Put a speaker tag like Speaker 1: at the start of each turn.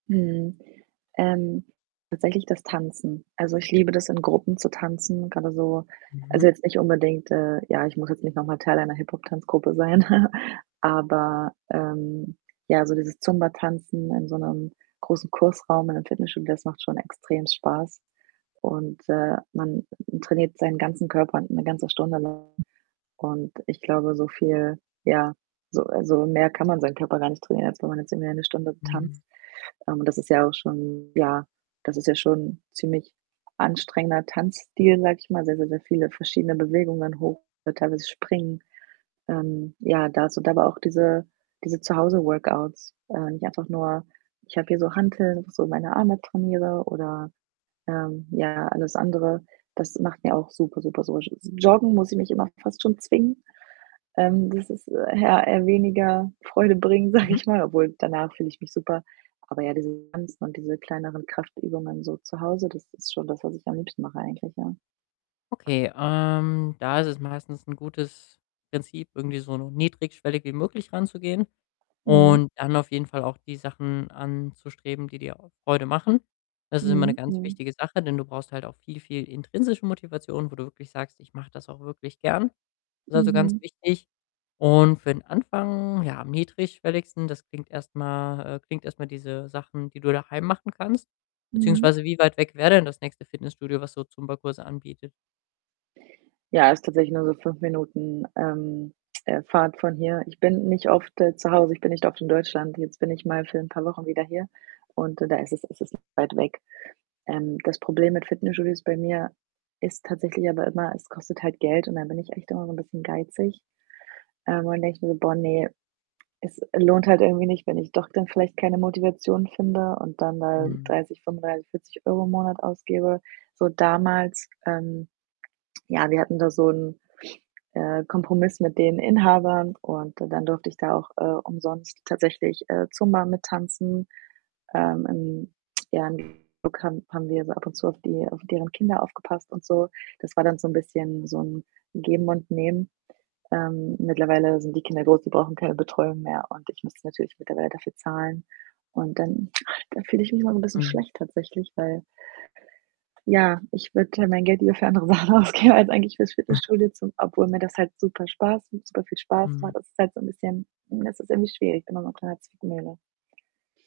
Speaker 1: Mhm. Ähm, tatsächlich das Tanzen. Also, ich liebe das, in Gruppen zu tanzen, grade so
Speaker 2: Mhm.
Speaker 1: also, jetzt nicht unbedingt, äh ja, ich muss jetzt nicht noch mal Teil einer Hip-Hop-Tanzgruppe sein, aber, ähm, ja, so dieses Zumba-Tanzen in so 'nem großen Kursraum in einem Fitnessstudio, das macht schon extrem Spaß. Und, äh, man trainiert seinen ganzen Körper 'ne ganze Stunde lang und ich glaube, so viel ja, so also, mehr kann man seinen Körper gar nicht trainieren, als wenn man jetzt irgendwie eine Stunde
Speaker 2: Mhm.
Speaker 1: tanzt. Ähm, und das ist ja auch schon ja, das ist ja schon ziemlich anstrengender Tanzstil, sage ich mal, sehr, sehr, sehr viele verschiedene Bewegungen, hoch, teilweise springen. Ähm, ja, da so da aber auch diese diese Zuhause-Workouts, äh, nicht einfach nur ich habe hier so Hanteln, wo ich so meine Arme trainiere oder, ähm, ja, alles andere. Das macht mir auch super, super so sch Joggen muss ich mich immer fast schon zwingen, ähm, das ist, äh, ja, eher weniger Freude bringend, sage
Speaker 2: Mhm.
Speaker 1: ich mal, obwohl, danach fühle ich mich super. Aber ja, dieses Tanzen und diese kleineren Kraftübungen so zu Hause, das ist schon das, was ich am liebsten mache eigentlich, ja.
Speaker 2: Okay, ähm, da ist es meistens 'n gutes Prinzip, irgendwie so niedrigschwellig wie möglich ranzugehen
Speaker 1: Mhm.
Speaker 2: und dann auf jeden Fall auch die Sachen anzustreben, die dir auch Freude machen. Das ist immer 'ne
Speaker 1: Mhm,
Speaker 2: ganz
Speaker 1: mhm.
Speaker 2: wichtige Sache, denn du brauchst halt auch viel, viel intrinsische Motivation, wo du wirklich sagst: „Ich mache das auch wirklich gern.“ Ist, also, ganz
Speaker 1: Mhm.
Speaker 2: wichtig. Und für den Anfang, ja, am niedrigschwelligsten das klingt erst mal äh, klingt erst mal diese Sachen, die du daheim machen kannst.
Speaker 1: Mhm.
Speaker 2: Beziehungsweise wie weit weg wär denn das nächste Fitnessstudio, was so Zumba-Kurse anbietet?
Speaker 1: Ja, ist tatsächlich nur so 5 Minuten, ähm, äh, Fahrt von hier. Ich bin nicht oft, äh, zu Hause, ich bin nicht oft in Deutschland. Jetzt bin ich mal für 'n paar Wochen wieder hier und d da ist es es ist weit weg. Ähm, das Problem mit Fitnessstudios bei mir ist tatsächlich aber immer, es kostet halt Geld, und da bin ich echt immer so 'n bisschen geizig, ähm, und dann denke ich mir: „Boah, ne, es lohnt halt irgendwie nicht, wenn ich doch dann vielleicht keine Motivation finde und dann da
Speaker 2: Mhm.
Speaker 1: 30, 35, 40 € im Monat ausgebe.“ So damals, ähm ja, wir hatten da so 'n, äh, Kompromiss mit den Inhabern, und dann durfte ich da auch, äh, umsonst tatsächlich, äh, Zumba mittanzen. Ähm, im ja, im [unintelligible] haben haben wir so ab und zu auf die auf deren Kinder aufgepasst und so. Das war dann so 'n bisschen so 'n Geben und Nehmen. Ähm, mittlerweile sind die Kinder groß, die brauchen keine Betreuung mehr, und ich müsste natürlich mittlerweile dafür zahlen. Und dann da fühle ich mich immer 'n bisschen
Speaker 2: Mhm.
Speaker 1: schlecht tatsächlich, weil ja, ich würde mein Geld lieber für andere Sachen ausgeben als eigentlich fürs Fitnessstudio zum obwohl mir das halt super Spaß m super viel Spaß
Speaker 2: Mhm.
Speaker 1: macht. Das ist halt so 'n bisschen hm, das ist irgendwie schwierig, bin da so in 'ner kleinen Zwickmühle.